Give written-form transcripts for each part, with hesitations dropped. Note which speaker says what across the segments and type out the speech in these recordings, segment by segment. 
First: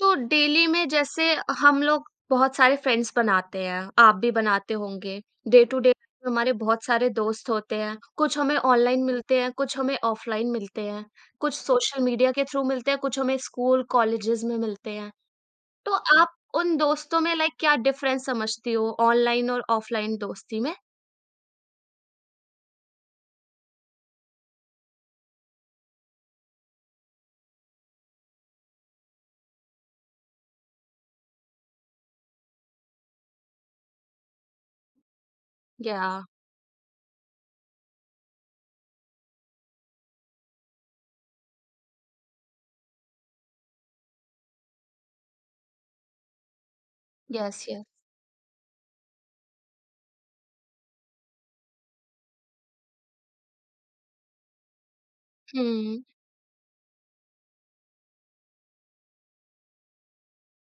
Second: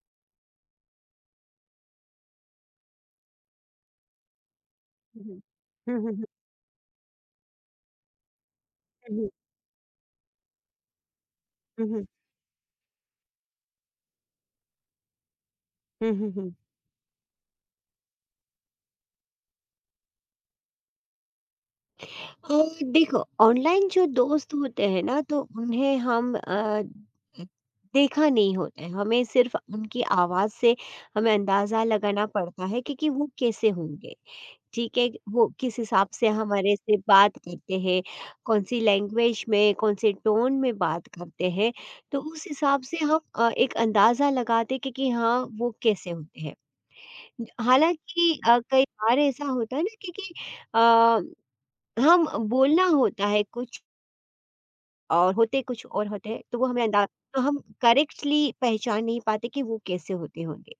Speaker 1: तो डेली में जैसे हम लोग बहुत सारे फ्रेंड्स बनाते हैं, आप भी बनाते होंगे।
Speaker 2: हुँ, हुँ।
Speaker 1: डे टू डे
Speaker 2: हुँ, हुँ, हुँ,
Speaker 1: हमारे बहुत सारे दोस्त होते हैं, कुछ हमें ऑनलाइन
Speaker 2: हुँ,
Speaker 1: मिलते हैं, कुछ हमें ऑफलाइन मिलते हैं, कुछ सोशल
Speaker 2: हुँ,
Speaker 1: मीडिया के थ्रू मिलते हैं, कुछ हमें स्कूल कॉलेजेस में मिलते हैं। तो
Speaker 2: हुँ, हुँ,
Speaker 1: आप
Speaker 2: हुँ।
Speaker 1: उन दोस्तों में लाइक क्या डिफरेंस समझती हो ऑनलाइन और ऑफलाइन दोस्ती में?
Speaker 2: देखो ऑनलाइन जो दोस्त होते हैं ना तो उन्हें हम देखा नहीं होता है। हमें सिर्फ़ उनकी आवाज़ से हमें अंदाज़ा लगाना पड़ता है कि वो कैसे होंगे, ठीक है? वो किस
Speaker 1: या
Speaker 2: हिसाब से हमारे से बात करते हैं, कौन-सी लैंग्वेज में, कौन-से टोन में बात करते हैं, तो उस हिसाब से हम एक अंदाज़ा लगाते हैं कि हाँ, वो कैसे होते हैं।
Speaker 1: Yes, yes.
Speaker 2: हालाँकि कई बार ऐसा होता है ना क्योंकि अ, हम बोलना होता है कुछ
Speaker 1: हुँ,
Speaker 2: और होते हैं, तो वो हमें अंदा तो हम करेक्टली पहचान नहीं पाते कि वो कैसे होते होंगे।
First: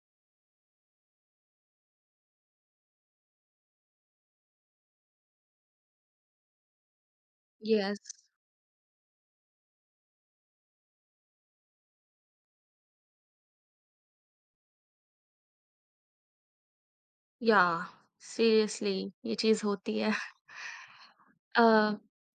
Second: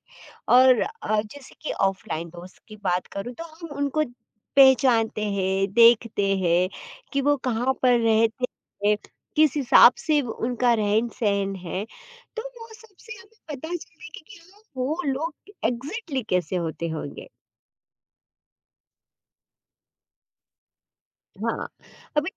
Speaker 2: और जैसे कि ऑफ़लाइन दोस्त की बात करूँ तो हम उनको पहचानते हैं, देखते हैं कि वो कहाँ पर
Speaker 1: यस।
Speaker 2: रहते हैं, किस हिसाब से वो उनका रहन-सहन है, तो वो सबसे हमें पता चलता है कि हाँ, वो लोग एग्ज़ैक्टली कैसे होते होंगे।
Speaker 1: या सीरियसली ये चीज़ होती है। अ,
Speaker 2: हाँ, अभी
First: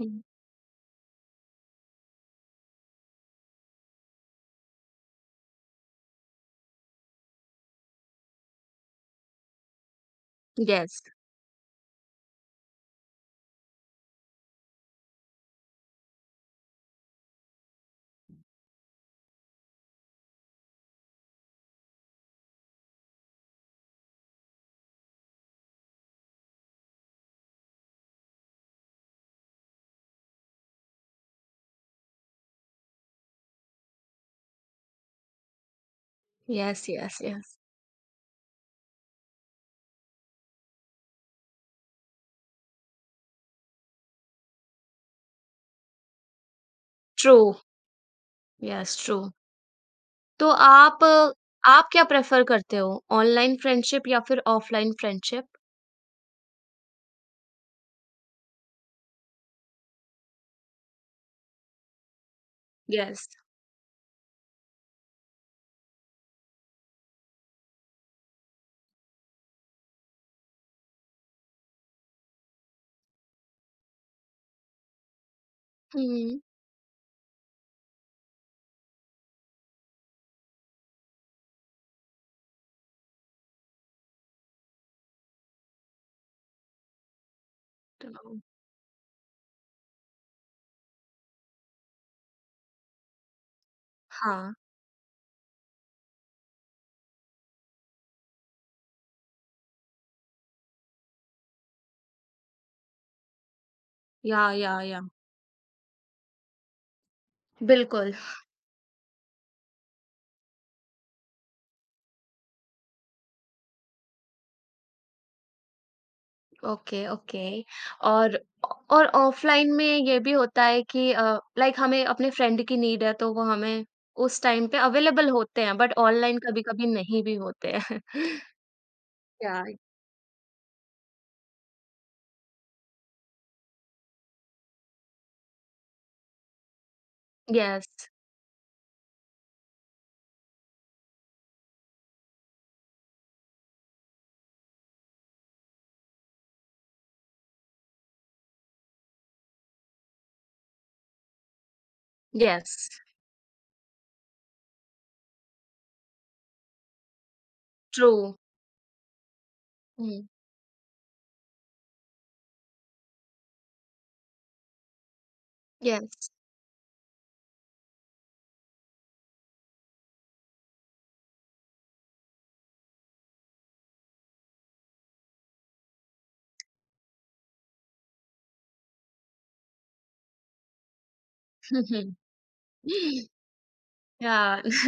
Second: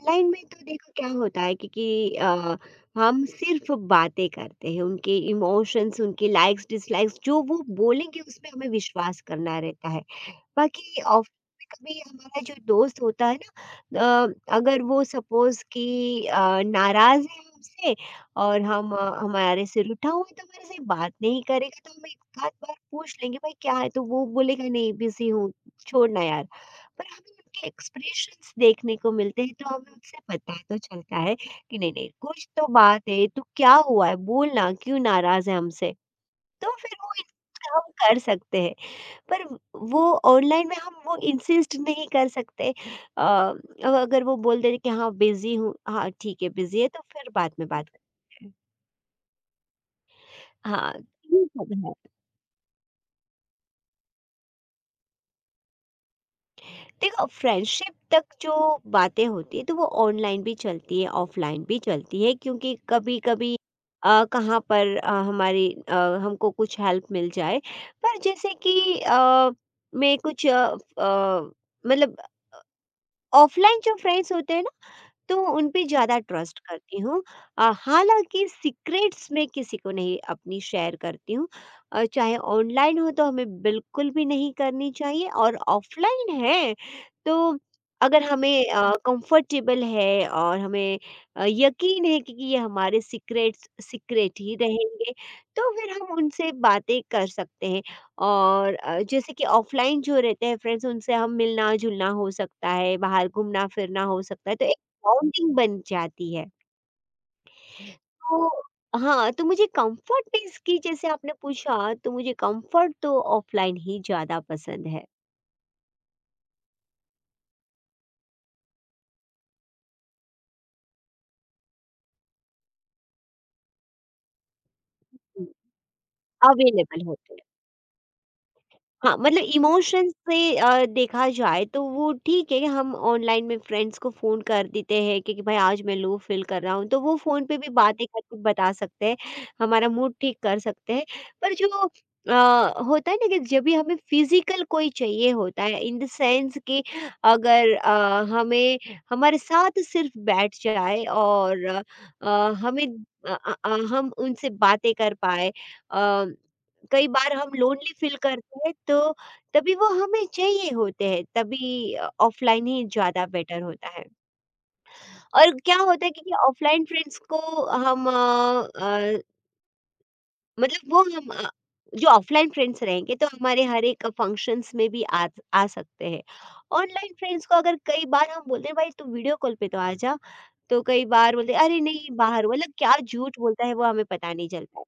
Speaker 1: हुँ,
Speaker 2: में तो देखो क्या होता है क्योंकि अ, हम सिर्फ़ बातें करते हैं, उनके इमोशंस, उनके लाइक्स, डिसलाइक्स जो वो बोलेंगे उसमें हमें विश्वास करना रहता है।
Speaker 1: यस।
Speaker 2: बाकी ऑफ़ में कभी हमारा जो दोस्त होता है ना अगर वो सपोज़ कि नाराज़ है हमसे और हम हमारे सिर उठा हुआ है तो हमारे से बात नहीं करेगा तो हम एक आध बार पूछ लेंगे भाई क्या है? तो वो बोलेगा नहीं बिज़ी हूँ, छोड़ना यार। पर हमें उनके एक्सप्रेशंस देखने को मिलते हैं तो हमें उनसे पता तो चलता है कि नहीं नहीं कुछ तो बात है तो क्या हुआ है बोलना क्यों नाराज है हमसे तो
Speaker 1: यस,
Speaker 2: फिर वो
Speaker 1: यस, यस।
Speaker 2: हम कर सकते हैं पर वो ऑनलाइन में हम वो इंसिस्ट नहीं कर सकते। अब अगर वो बोल दे कि हाँ बिजी हूँ हाँ ठीक है बिजी है तो फिर
Speaker 1: ट्रू,
Speaker 2: बाद में बात करते हैं
Speaker 1: यस ट्रू। तो
Speaker 2: हाँ
Speaker 1: आप
Speaker 2: ये सब
Speaker 1: आप
Speaker 2: है।
Speaker 1: क्या प्रेफ़र करते हो ऑनलाइन फ्रेंडशिप या फिर ऑफलाइन फ्रेंडशिप?
Speaker 2: देखो फ्रेंडशिप तक जो बातें होती है तो वो ऑनलाइन भी चलती है ऑफलाइन भी चलती है क्योंकि कभी
Speaker 1: यस।
Speaker 2: कभी कहाँ पर हमारी हमको कुछ हेल्प मिल जाए पर जैसे कि मैं कुछ अ, मतलब ऑफलाइन जो फ्रेंड्स होते हैं ना तो उन पे ज़्यादा
Speaker 1: हुँ,
Speaker 2: ट्रस्ट करती हूँ। हालाँकि सीक्रेट्स मैं किसी को नहीं अपनी शेयर करती हूँ। चाहे ऑनलाइन हो तो हमें बिल्कुल भी नहीं करनी चाहिए और ऑफ़लाइन है तो अगर
Speaker 1: तो
Speaker 2: हमें कंफ़र्टेबल है और हमें यकीन है कि ये हमारे सीक्रेट्स सीक्रेट
Speaker 1: हाँ,
Speaker 2: ही रहेंगे, तो फिर हम उनसे बातें कर सकते हैं। और जैसे कि ऑफ़लाइन जो रहते हैं फ्रेंड्स उनसे हम मिलना-जुलना हो सकता है, बाहर घूमना-फिरना हो सकता है तो
Speaker 1: या, या।
Speaker 2: बाउंडिंग बन जाती है।
Speaker 1: बिल्कुल,
Speaker 2: तो हाँ, तो मुझे कंफर्ट प्लेस की जैसे आपने पूछा तो मुझे कंफर्ट तो ऑफलाइन ही ज़्यादा पसंद है।
Speaker 1: Okay, okay. और और ऑफलाइन में ये भी होता है कि लाइक हमें अपने फ्रेंड की नीड है, तो वो हमें उस टाइम पे अवेलेबल
Speaker 2: हुँ,
Speaker 1: होते हैं, बट ऑनलाइन कभी-कभी
Speaker 2: अवेलेबल हो
Speaker 1: नहीं भी
Speaker 2: तो।
Speaker 1: होते हैं।
Speaker 2: हाँ, मतलब
Speaker 1: या।
Speaker 2: इमोशंस से देखा जाए तो वो ठीक है, कि हम ऑनलाइन में फ्रेंड्स को फ़ोन कर देते हैं कि भाई आज मैं लो फ़ील कर रहा हूँ, तो वो फ़ोन पे भी बातें
Speaker 1: यस,
Speaker 2: करके बता सकते हैं, हमारा मूड ठीक कर सकते हैं। पर जो अ, होता है ना कि जब भी हमें फ़िज़िकल कोई चाहिए होता है इन द सेंस कि अगर हमें हमारे साथ सिर्फ बैठ जाए और
Speaker 1: यस,
Speaker 2: हमें अ अ अ, हम उनसे बातें कर पाएँ अ कई बार हम लोनली
Speaker 1: ट्रू।
Speaker 2: फील करते हैं तो तभी वो
Speaker 1: हुँ,
Speaker 2: हमें चाहिए होते हैं तभी ऑफलाइन ही ज़्यादा बेटर होता है। और क्या होता है
Speaker 1: यस।
Speaker 2: कि ऑफलाइन फ्रेंड्स को हम अ, मतलब वो हम जो ऑफलाइन फ्रेंड्स रहेंगे तो हमारे हर एक फंक्शंस में भी आ आ सकते हैं। ऑनलाइन फ्रेंड्स को अगर कई बार हम बोलते हैं भाई तू वीडियो कॉल पे तो आ जा। तो कई बार बोलते हैं, "अरे
Speaker 1: हुँ,
Speaker 2: नहीं बाहर हुआ" मतलब क्या
Speaker 1: हुँ।
Speaker 2: झूठ बोलता है वो हमें पता नहीं
Speaker 1: Yeah.
Speaker 2: चलता है।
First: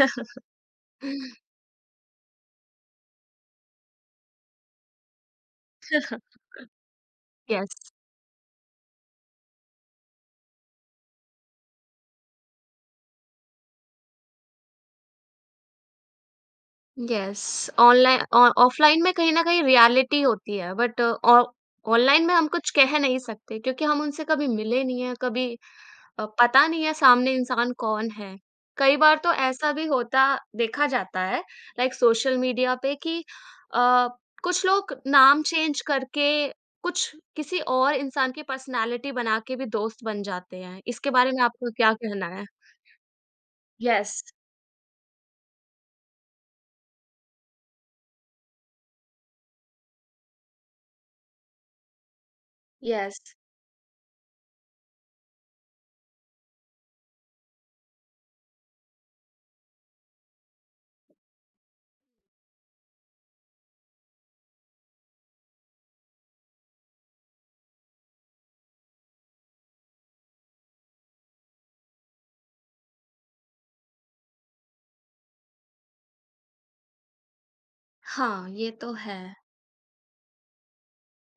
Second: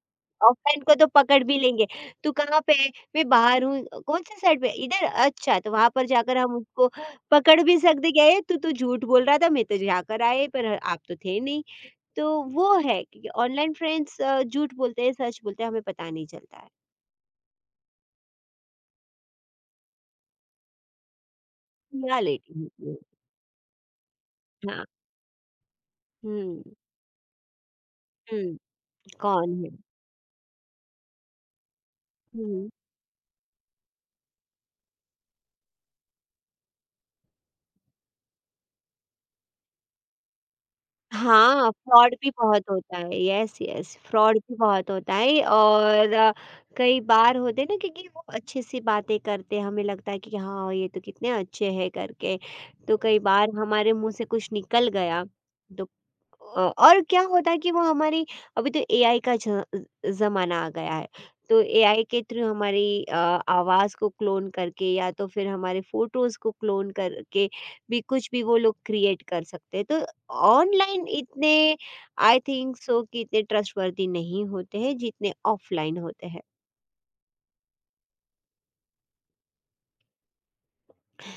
Speaker 2: ऑफलाइन को तो पकड़ भी लेंगे, "तू कहाँ पे है?" "मैं बाहर हूँ।" "कौन-से साइड पे?" "इधर।" "अच्छा" तो वहाँ पर जाकर हम उसको पकड़
Speaker 1: यस,
Speaker 2: भी सकते हैं कि "अरे! तू तो झूठ बोल रहा था, मैं तो जाकर आए पर आप तो थे नहीं।" तो वो है क्योंकि ऑनलाइन फ्रेंड्स झूठ बोलते हैं, सच बोलते हैं, हमें पता नहीं चलता है।
Speaker 1: यस। ऑनलाइन ऑफलाइन में कहीं ना कहीं रियलिटी होती है, बट ऑनलाइन में हम
Speaker 2: रियलिटी
Speaker 1: कुछ
Speaker 2: होती है।
Speaker 1: कह नहीं सकते, क्योंकि हम उनसे कभी मिले
Speaker 2: हाँ।
Speaker 1: नहीं है, कभी
Speaker 2: हुँ,
Speaker 1: पता नहीं है सामने इंसान कौन है।
Speaker 2: हुँ।
Speaker 1: कई बार तो
Speaker 2: कौन है?
Speaker 1: ऐसा भी होता देखा जाता है, लाइक सोशल
Speaker 2: हुँ।
Speaker 1: मीडिया पे कि अ, कुछ लोग नाम चेंज करके, कुछ किसी और इंसान की पर्सनालिटी बना के भी दोस्त बन जाते हैं। इसके बारे में
Speaker 2: हाँ,
Speaker 1: आपको क्या
Speaker 2: फ्रॉड
Speaker 1: कहना
Speaker 2: भी
Speaker 1: है?
Speaker 2: बहुत होता है। यस, यस,
Speaker 1: यस,
Speaker 2: फ्रॉड भी बहुत होता है और कई बार होते हैं ना क्योंकि वो अच्छी-सी बातें करते हैं, हमें लगता है कि हाँ, ये तो कितने अच्छे हैं करके। तो
Speaker 1: यस।
Speaker 2: कई बार हमारे मुँह से कुछ निकल गया, तो और क्या होता है कि वो हमारी अभी तो एआई का ज ज़माना आ गया है, तो एआई के थ्रू हमारी आवाज़ को क्लोन करके या तो फिर हमारे फ़ोटोज़ को क्लोन करके भी कुछ भी वो लोग क्रिएट कर सकते हैं। तो ऑनलाइन इतने आई थिंक सो कि इतने ट्रस्टवर्दी नहीं होते हैं जितने ऑफलाइन होते हैं।
Speaker 1: हाँ, ये तो है,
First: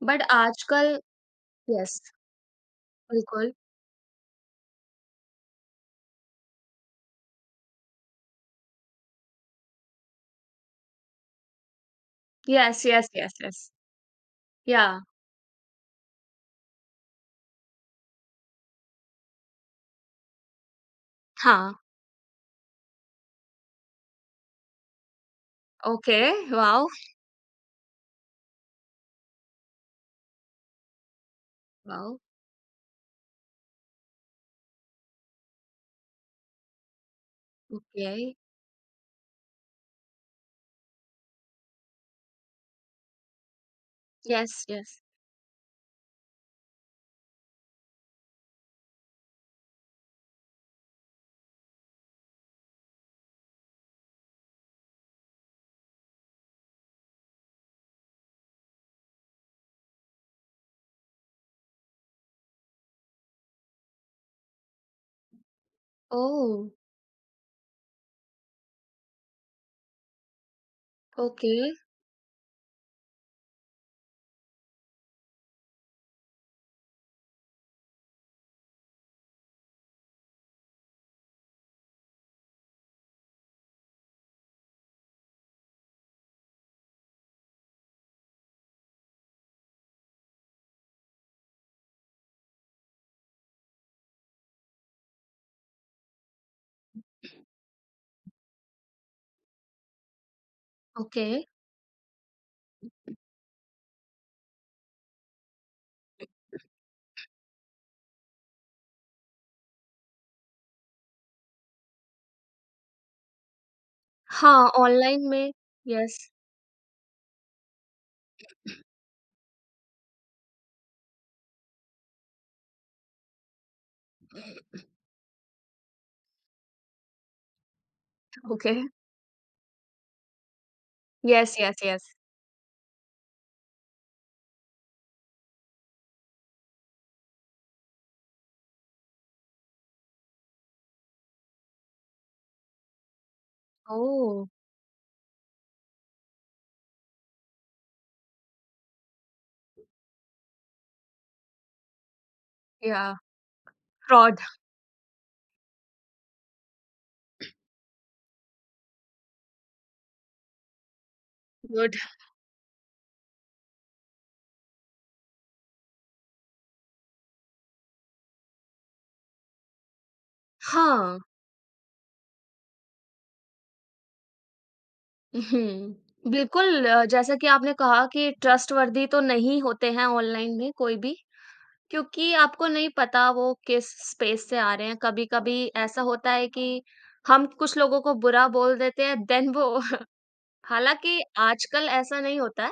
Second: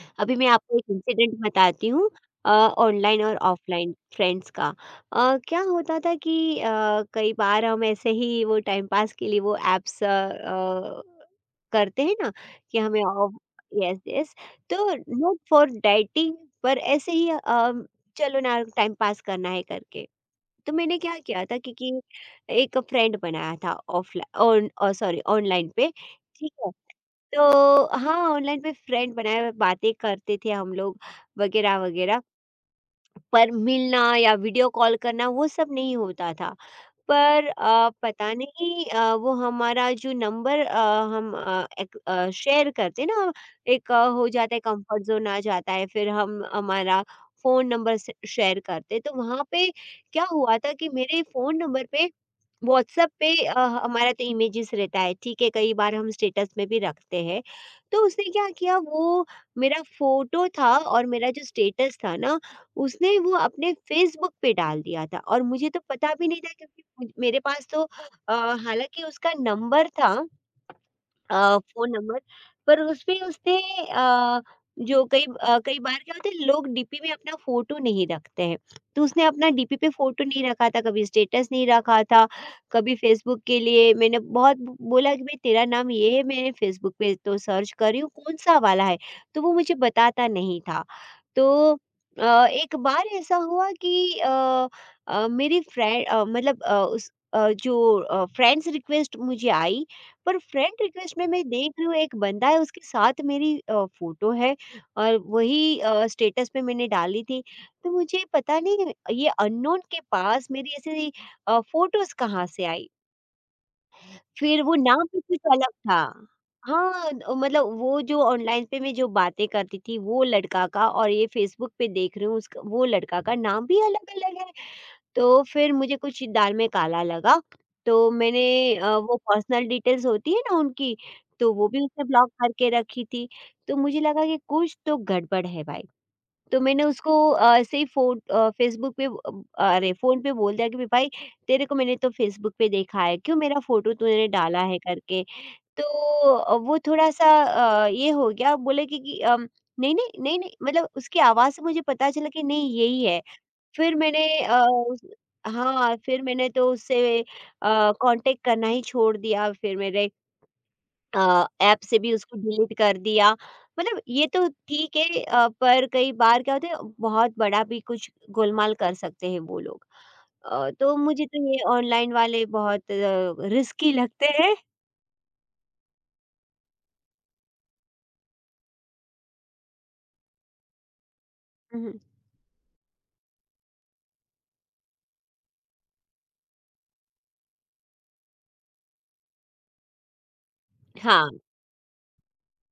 Speaker 1: बट
Speaker 2: अभी मैं आपको एक
Speaker 1: आजकल।
Speaker 2: इंसिडेंट बताती
Speaker 1: यस,
Speaker 2: हूँ अ, ऑनलाइन और
Speaker 1: बिल्कुल।
Speaker 2: ऑफलाइन फ्रेंड्स का। क्या होता था कि कई बार हम ऐसे ही वो टाइम पास के लिए वो ऐप्स करते हैं ना कि
Speaker 1: यस,
Speaker 2: हमें
Speaker 1: yes,
Speaker 2: off
Speaker 1: yes, yes.
Speaker 2: Yes yes तो
Speaker 1: याह!
Speaker 2: नॉट फॉर डेटिंग पर ऐसे ही चलो ना टाइम पास करना है करके। तो मैंने क्या किया था
Speaker 1: हाँ,
Speaker 2: क्योंकि एक फ्रेंड बनाया था ऑफलाइन और सॉरी ऑनलाइन पे
Speaker 1: ओके,
Speaker 2: ठीक है
Speaker 1: वाओ!
Speaker 2: तो हाँ ऑनलाइन पे फ्रेंड बनाया बातें करते थे हम लोग वगैरह
Speaker 1: वाओ!
Speaker 2: वगैरह पर मिलना या वीडियो कॉल करना वो सब नहीं होता था। पर
Speaker 1: ओके,
Speaker 2: पता नहीं वो हमारा जो नंबर हम एक शेयर करते हैं ना एक हो
Speaker 1: यस,
Speaker 2: जाता है
Speaker 1: यस।
Speaker 2: कंफर्ट जोन आ जाता है फिर हम हमारा फ़ोन नंबर से शेयर करते हैं, तो वहाँ पे क्या हुआ था कि मेरे फ़ोन नंबर पे व्हाट्सएप पे हमारा तो इमेजेस रहता है ठीक है कई बार हम स्टेटस में भी रखते हैं तो उसने क्या किया वो मेरा फोटो था और मेरा जो स्टेटस था ना उसने वो अपने फ़ेसबुक पे डाल दिया था और मुझे तो पता भी नहीं था
Speaker 1: ओह!
Speaker 2: क्योंकि मुझ मेरे पास तो हालाँकि उसका नंबर था
Speaker 1: ओके,
Speaker 2: फ़ोन नंबर पर उसपे उसने अ, जो कई कई बार क्या होता है लोग डीपी में अपना फ़ोटो नहीं रखते हैं, तो उसने अपना डीपी पे फ़ोटो नहीं रखा था, कभी स्टेटस नहीं रखा था, कभी फ़ेसबुक के लिए मैंने बहुत बोला कि भाई तेरा नाम ये है, मैंने फ़ेसबुक पे तो सर्च कर रही हूँ, कौन-सा वाला है? तो वो मुझे बताता नहीं था। तो एक बार ऐसा हुआ कि मेरी फ्रें मतलब उस जो फ्रेंड्स रिक्वेस्ट मुझे आई पर फ्रेंड रिक्वेस्ट
Speaker 1: ओके।
Speaker 2: में मैं देख रही हूँ एक बंदा है उसके साथ मेरी फ़ोटो है और वही स्टेटस पे मैंने डाली थी। तो मुझे पता नहीं ये अननोन के पास मेरी ऐसी फ़ोटोज़ कहाँ से आई? फिर
Speaker 1: हाँ,
Speaker 2: वो नाम भी
Speaker 1: ऑनलाइन
Speaker 2: कुछ
Speaker 1: में।
Speaker 2: अलग था।
Speaker 1: यस,
Speaker 2: हाँ, मतलब वो जो ऑनलाइन पे मैं जो बातें करती थी वो लड़का का और ये फ़ेसबुक पे देख रही हूँ उसका वो लड़का का नाम भी अलग-अलग है। तो फिर मुझे कुछ दाल में काला लगा, तो
Speaker 1: ओके।
Speaker 2: मैंने वो पर्सनल डिटेल्स होती है ना उनकी, तो
Speaker 1: यस,
Speaker 2: वो
Speaker 1: यस,
Speaker 2: भी उसने
Speaker 1: यस।
Speaker 2: ब्लॉक करके रखी थी। तो मुझे लगा कि कुछ तो गड़बड़ है भाई, तो मैंने उसको ऐसे ही फ़ेसबुक पे अरे फ़ोन पे बोल दिया कि भाई तेरे को मैंने तो फ़ेसबुक पे देखा है, क्यों मेरा फ़ोटो तूने
Speaker 1: ओह!
Speaker 2: डाला है करके। तो वो थोड़ा-सा ये हो गया बोले कि नहीं, नहीं, नहीं, नहीं मतलब उसकी आवाज़ से मुझे पता चला कि नहीं यही
Speaker 1: याह!
Speaker 2: है। फिर मैंने
Speaker 1: फ्रॉड,
Speaker 2: उस हाँ, फिर मैंने तो उससे कॉन्टैक्ट करना ही छोड़ दिया, फिर मेरे ऐप
Speaker 1: गुड।
Speaker 2: से भी उसको डिलीट कर दिया। मतलब ये तो ठीक है पर कई बार क्या होता है बहुत बड़ा भी कुछ गोलमाल कर सकते हैं वो लोग। तो
Speaker 1: हाँ,
Speaker 2: मुझे तो ये ऑनलाइन वाले बहुत रिस्की लगते हैं।
Speaker 1: हुँ, बिल्कुल। जैसा कि आपने कहा कि ट्रस्टवर्दी तो नहीं होते हैं ऑनलाइन में कोई भी।
Speaker 2: हुँ, हुँ।
Speaker 1: क्योंकि आपको नहीं पता वो किस स्पेस से आ रहे हैं। कभी-कभी ऐसा होता है कि हम कुछ लोगों को बुरा बोल देते हैं, देन वो हालाँकि
Speaker 2: हाँ।
Speaker 1: आजकल ऐसा नहीं होता है।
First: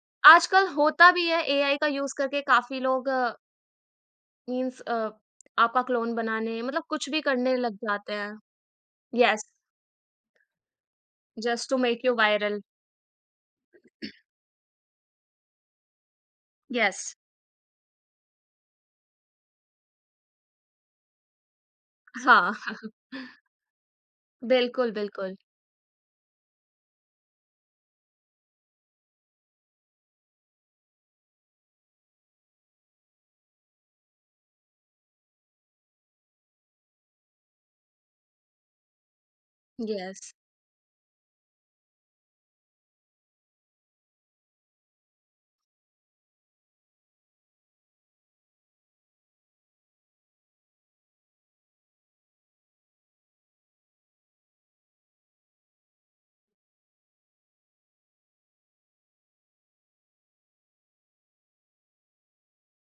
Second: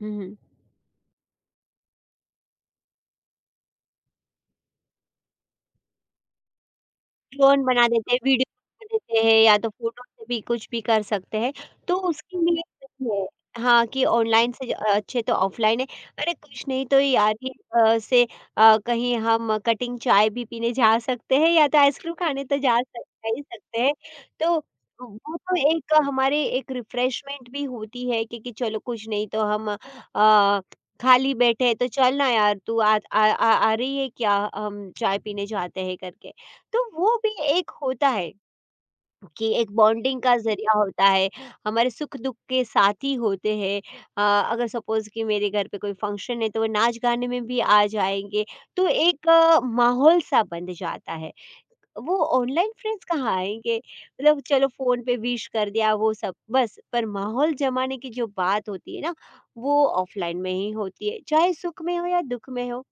Speaker 2: हुँ, हुँ।
Speaker 1: आजकल होता भी है, एआई का यूज़ करके काफ़ी लोग मीन्स आपका क्लोन बनाने मतलब कुछ भी करने
Speaker 2: ड्रोन
Speaker 1: लग
Speaker 2: बना देते
Speaker 1: जाते
Speaker 2: हैं,
Speaker 1: हैं।
Speaker 2: वीडियो बना देते हैं
Speaker 1: येस,
Speaker 2: या तो फ़ोटो से भी कुछ भी कर सकते हैं।
Speaker 1: जस्ट टू
Speaker 2: तो
Speaker 1: मेक यू
Speaker 2: उसके
Speaker 1: वायरल।
Speaker 2: लिए सही है हाँ, कि ऑनलाइन से अच्छे तो ऑफलाइन है। अरे कुछ नहीं तो
Speaker 1: येस,
Speaker 2: यार ही से कहीं हम कटिंग चाय भी पीने जा सकते हैं या तो आइसक्रीम खाने
Speaker 1: हाँ।
Speaker 2: तो जा ही सकते हैं। तो
Speaker 1: बिल्कुल, बिल्कुल।
Speaker 2: वो तो एक हमारे एक रिफ्रेशमेंट भी होती है कि चलो कुछ नहीं तो हम खाली बैठे हैं तो चल ना यार तू आ आ आ आ रही है क्या? हम चाय पीने जाते हैं करके। तो वो भी एक होता है कि एक बॉन्डिंग
Speaker 1: येस,
Speaker 2: का ज़रिया होता है, हमारे सुख-दुख के साथी होते हैं। अ, अगर सपोज़ कि मेरे घर पे कोई फंक्शन है तो वो नाच-गाने में भी आ जाएँगे, तो एक माहौल-सा बन जाता है। वो ऑनलाइन फ्रेंड्स कहाँ आएँगे? मतलब चलो फ़ोन पे विश कर दिया वो सब बस, पर माहौल जमाने की जो बात होती है ना, वो ऑफ़लाइन में ही होती है, चाहे सुख में हो या दुख में हो,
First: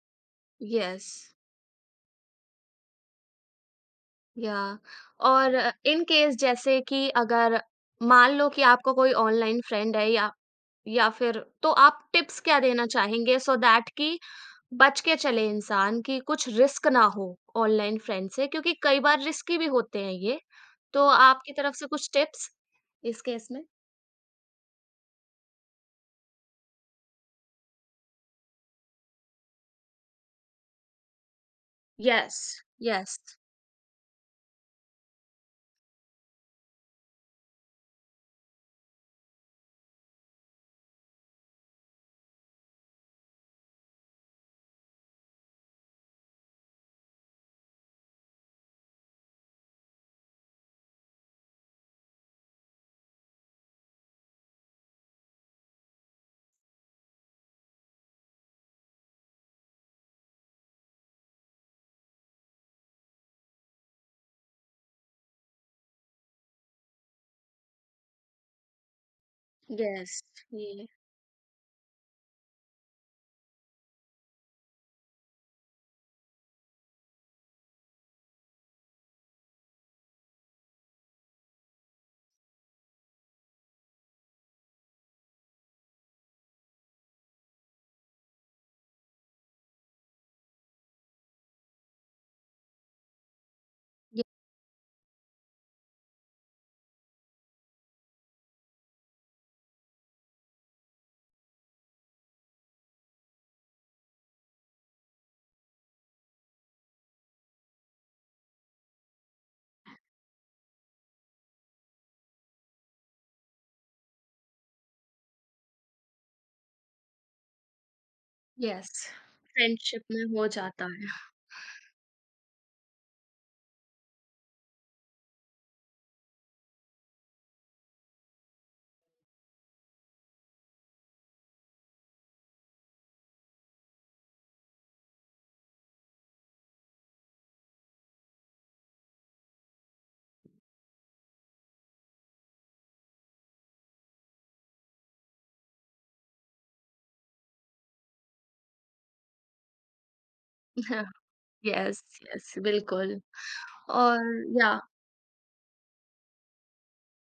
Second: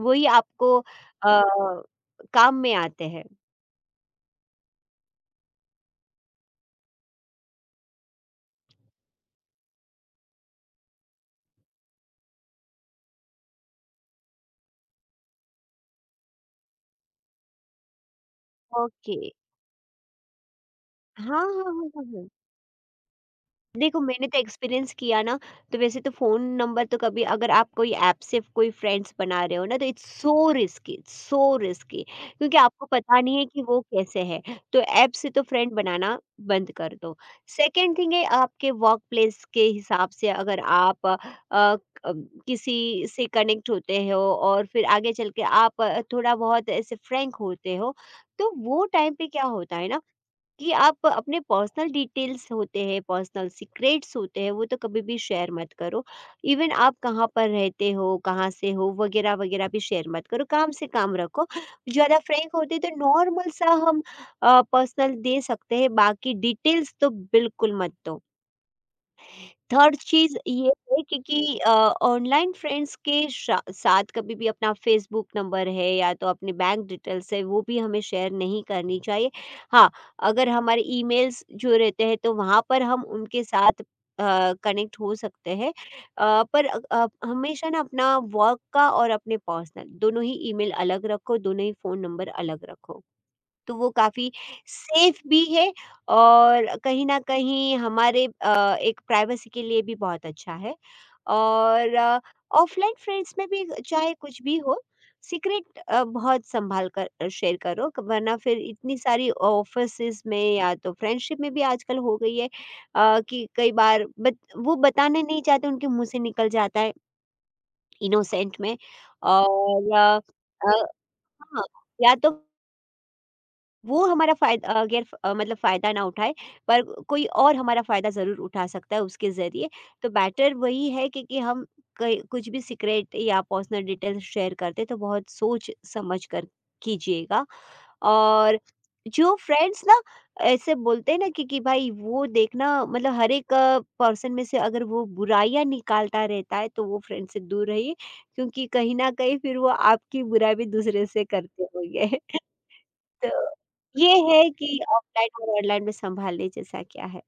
Speaker 2: वही आपको
Speaker 1: येस।
Speaker 2: काम में आते हैं।
Speaker 1: या। और इन केस जैसे कि अगर मान लो कि आपका कोई ऑनलाइन फ्रेंड है या फिर, तो आप टिप्स क्या देना चाहेंगे सो दैट कि बच के चले इंसान कि कुछ रिस्क ना हो ऑनलाइन फ्रेंड से, क्योंकि कई
Speaker 2: ओके।
Speaker 1: बार रिस्की भी होते हैं ये। तो
Speaker 2: हाँ,
Speaker 1: आपकी
Speaker 2: हाँ,
Speaker 1: तरफ से
Speaker 2: हाँ, हाँ,
Speaker 1: कुछ
Speaker 2: हाँ।
Speaker 1: टिप्स इस केस में।
Speaker 2: देखो मैंने तो एक्सपीरियंस किया ना, तो वैसे तो फ़ोन नंबर तो कभी अगर आप कोई ऐप से कोई फ्रेंड्स बना रहे हो ना तो it's so risky so risky,
Speaker 1: yes,
Speaker 2: क्योंकि आपको
Speaker 1: यस,
Speaker 2: पता नहीं है कि वो कैसे है। तो ऐप से तो फ्रेंड बनाना बंद कर दो। सेकंड थिंग है, आपके वर्क प्लेस के हिसाब से अगर आप अ, क किसी से कनेक्ट होते हो और फिर आगे चल के आप थोड़ा बहुत ऐसे फ्रैंक होते हो, तो वो टाइम पे क्या होता है ना कि आप अपने पर्सनल डिटेल्स होते हैं, पर्सनल सीक्रेट्स होते हैं, वो तो कभी भी शेयर मत करो। इवन आप कहाँ पर रहते हो, कहाँ से हो वगैरह, वगैरह भी शेयर मत करो, काम से काम रखो। ज़्यादा फ्रैंक होते तो नॉर्मल सा हम पर्सनल दे सकते हैं, बाकी डिटेल्स तो बिल्कुल मत दो। थर्ड
Speaker 1: यस,
Speaker 2: चीज़
Speaker 1: ये।
Speaker 2: ये है कि ऑनलाइन फ्रेंड्स के शा साथ कभी भी अपना फ़ेसबुक नंबर है या तो अपने बैंक डिटेल्स है, वो भी हमें शेयर नहीं करनी चाहिए। हाँ, अगर हमारे ईमेल्स जो रहते हैं तो वहाँ पर हम उनके साथ कनेक्ट हो सकते हैं। हमेशा ना अपना वर्क का और अपने पर्सनल दोनों ही ईमेल अलग रखो, दोनों ही फ़ोन नंबर अलग रखो। तो वो काफ़ी सेफ़ भी है और कहीं न कहीं हमारे एक प्राइवेसी के लिए भी बहुत अच्छा है। और ऑफ़लाइन फ्रेंड्स में भी चाहे कुछ भी हो, सीक्रेट बहुत सँभाल कर शेयर करो, वरना फिर इतनी सारी ऑफ़िसेज़ में या तो फ्रेंडशिप में भी आजकल हो गई है कि कई बार बत वो बताना नहीं चाहते, उनके मुँह से निकल जाता है इनोसेंट में।
Speaker 1: यस,
Speaker 2: और
Speaker 1: फ्रेंडशिप में हो
Speaker 2: अ,
Speaker 1: जाता है।
Speaker 2: हाँ, या तो वो हमारा फ़ायदा मतलब फ़ायदा ना उठाए, पर कोई और हमारा फ़ायदा ज़रूर उठा सकता है उसके ज़रिए। तो बेटर वही है कि हम कई कुछ भी सीक्रेट या पर्सनल डिटेल्स शेयर करते हैं, तो बहुत सोच-समझ कर कीजिएगा। और जो फ्रेंड्स ना ऐसे बोलते हैं ना कि भाई वो देखना, मतलब हर एक पर्सन में से अगर वो बुराइयाँ निकालता रहता है, तो वो फ्रेंड से दूर रहिए, क्योंकि कहीं न कहीं फिर वो आपकी बुराई भी दूसरे से करते
Speaker 1: यस,
Speaker 2: होंगे।
Speaker 1: यस, बिल्कुल।
Speaker 2: तो ये
Speaker 1: और
Speaker 2: है
Speaker 1: या
Speaker 2: कि ऑफलाइन और ऑनलाइन में सँभालने जैसा क्या है?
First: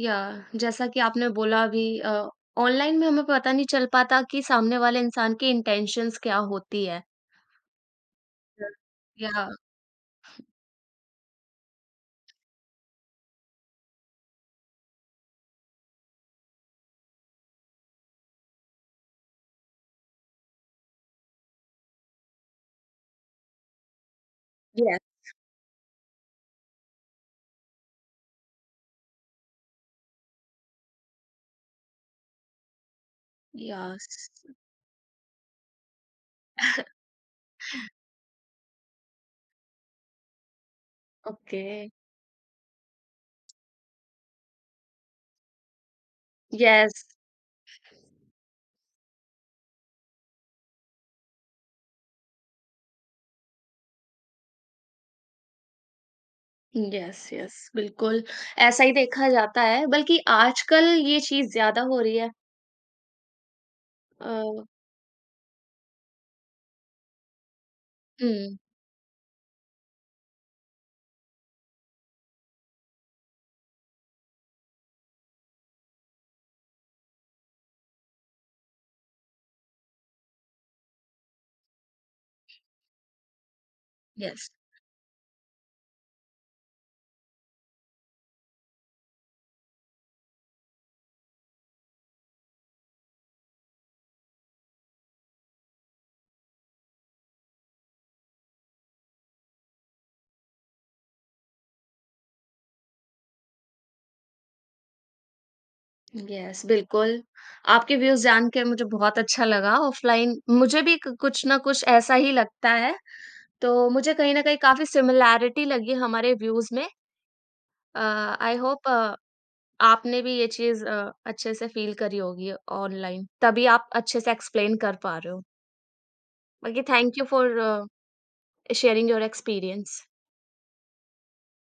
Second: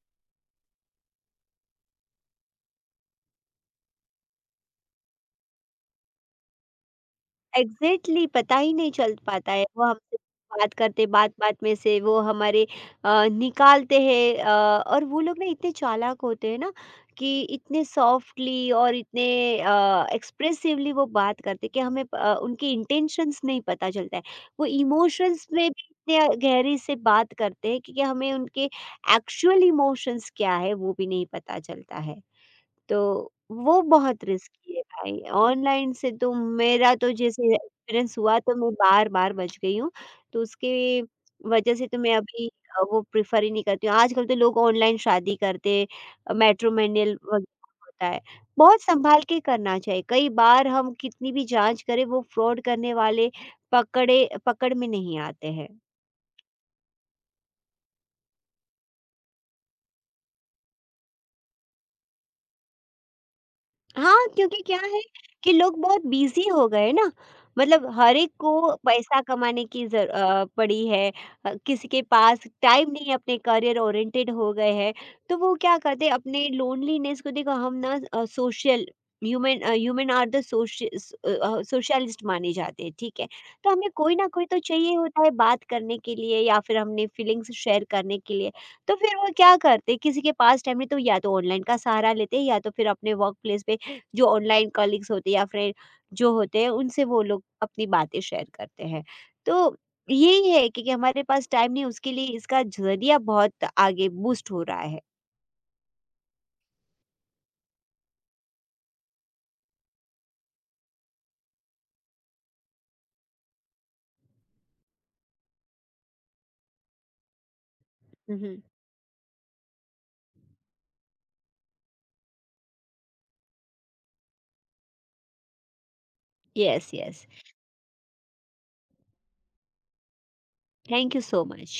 Speaker 1: या। जैसा कि आपने बोला अभी ऑनलाइन में हमें पता नहीं चल पाता कि सामने वाले इंसान की इंटेंशंस क्या होती है।
Speaker 2: एग्ज़ैक्टली पता
Speaker 1: Yes।
Speaker 2: ही नहीं चल
Speaker 1: या।
Speaker 2: पाता है। वो हमसे बात करते बात-बात में से वो हमारे निकालते हैं। और वो लोग ना इतने चालाक होते हैं ना कि इतने सॉफ्टली और इतने एक्सप्रेसिवली वो बात करते हैं कि हमें उनके इंटेंशंस नहीं पता चलता है। वो
Speaker 1: Yes।
Speaker 2: इमोशंस में भी इतने गहरे से बात करते हैं कि हमें उनके एक्चुअल इमोशंस क्या है वो भी नहीं पता चलता है। तो वो
Speaker 1: यस,
Speaker 2: बहुत रिस्की है भाई। ऑनलाइन से तो मेरा तो जैसे एक्सपीरियंस हुआ, तो मैं बार-बार बच गई हूँ। तो उसके
Speaker 1: ओके,
Speaker 2: वजह से तो मैं अभी वो प्रेफ़र ही नहीं करती हूँ। आजकल तो लोग ऑनलाइन शादी करते हैं,
Speaker 1: यस,
Speaker 2: मैट्रिमोनियल वगैरह होता है। बहुत सँभाल के करना चाहिए। कई बार हम कितनी भी जाँच करें, वो फ्रॉड करने वाले पकड़े पकड़ में नहीं आते हैं।
Speaker 1: यस, यस, बिल्कुल, ऐसा ही देखा जाता है, बल्कि आजकल ये चीज़ ज़्यादा हो रही है।
Speaker 2: हाँ,
Speaker 1: अ,
Speaker 2: क्योंकि क्या है कि लोग बहुत बिज़ी हो गए ना, मतलब हर एक
Speaker 1: हुँ,
Speaker 2: को पैसा कमाने की पड़ी है। किसी के पास टाइम नहीं है, अपने करियर ओरिएंटेड हो गए हैं, तो वो क्या करते हैं अपने लोनलीनेस को। देखो हम ना social human, human are the social uh a, socialist माने जाते हैं, ठीक है। तो हमें कोई ना कोई
Speaker 1: यस,
Speaker 2: तो चाहिए होता है बात करने के लिए या फिर हमने फीलिंग्स शेयर करने के लिए। तो फिर वो क्या करते हैं, किसी के पास टाइम नहीं तो या तो ऑनलाइन का सहारा लेते हैं या तो फिर अपने वर्क प्लेस पे जो ऑनलाइन कलीग्स होते हैं या फ्रेंड जो होते हैं उनसे वो लोग अपनी बातें शेयर करते हैं। तो यही है कि हमारे पास टाइम नहीं, उसके लिए इसका ज़रिया बहुत आगे बूस्ट हो रहा है।
Speaker 1: यस, बिल्कुल। आपके व्यूज़ जान के मुझे बहुत अच्छा लगा। ऑफ़लाइन मुझे भी क कुछ ना कुछ ऐसा ही लगता है। तो मुझे कहीं न कहीं काफ़ी सिमिलैरिटी लगी हमारे व्यूज़ में। अ,
Speaker 2: हुँ,
Speaker 1: आई
Speaker 2: हुँ।
Speaker 1: होप आपने भी ये चीज़ अच्छे से फ़ील करी होगी ऑनलाइन, तभी आप अच्छे से एक्सप्लेन कर पा रहे हो। बाकी
Speaker 2: yes,
Speaker 1: thank you
Speaker 2: yes.
Speaker 1: For sharing your experience.
Speaker 2: Thank you so much.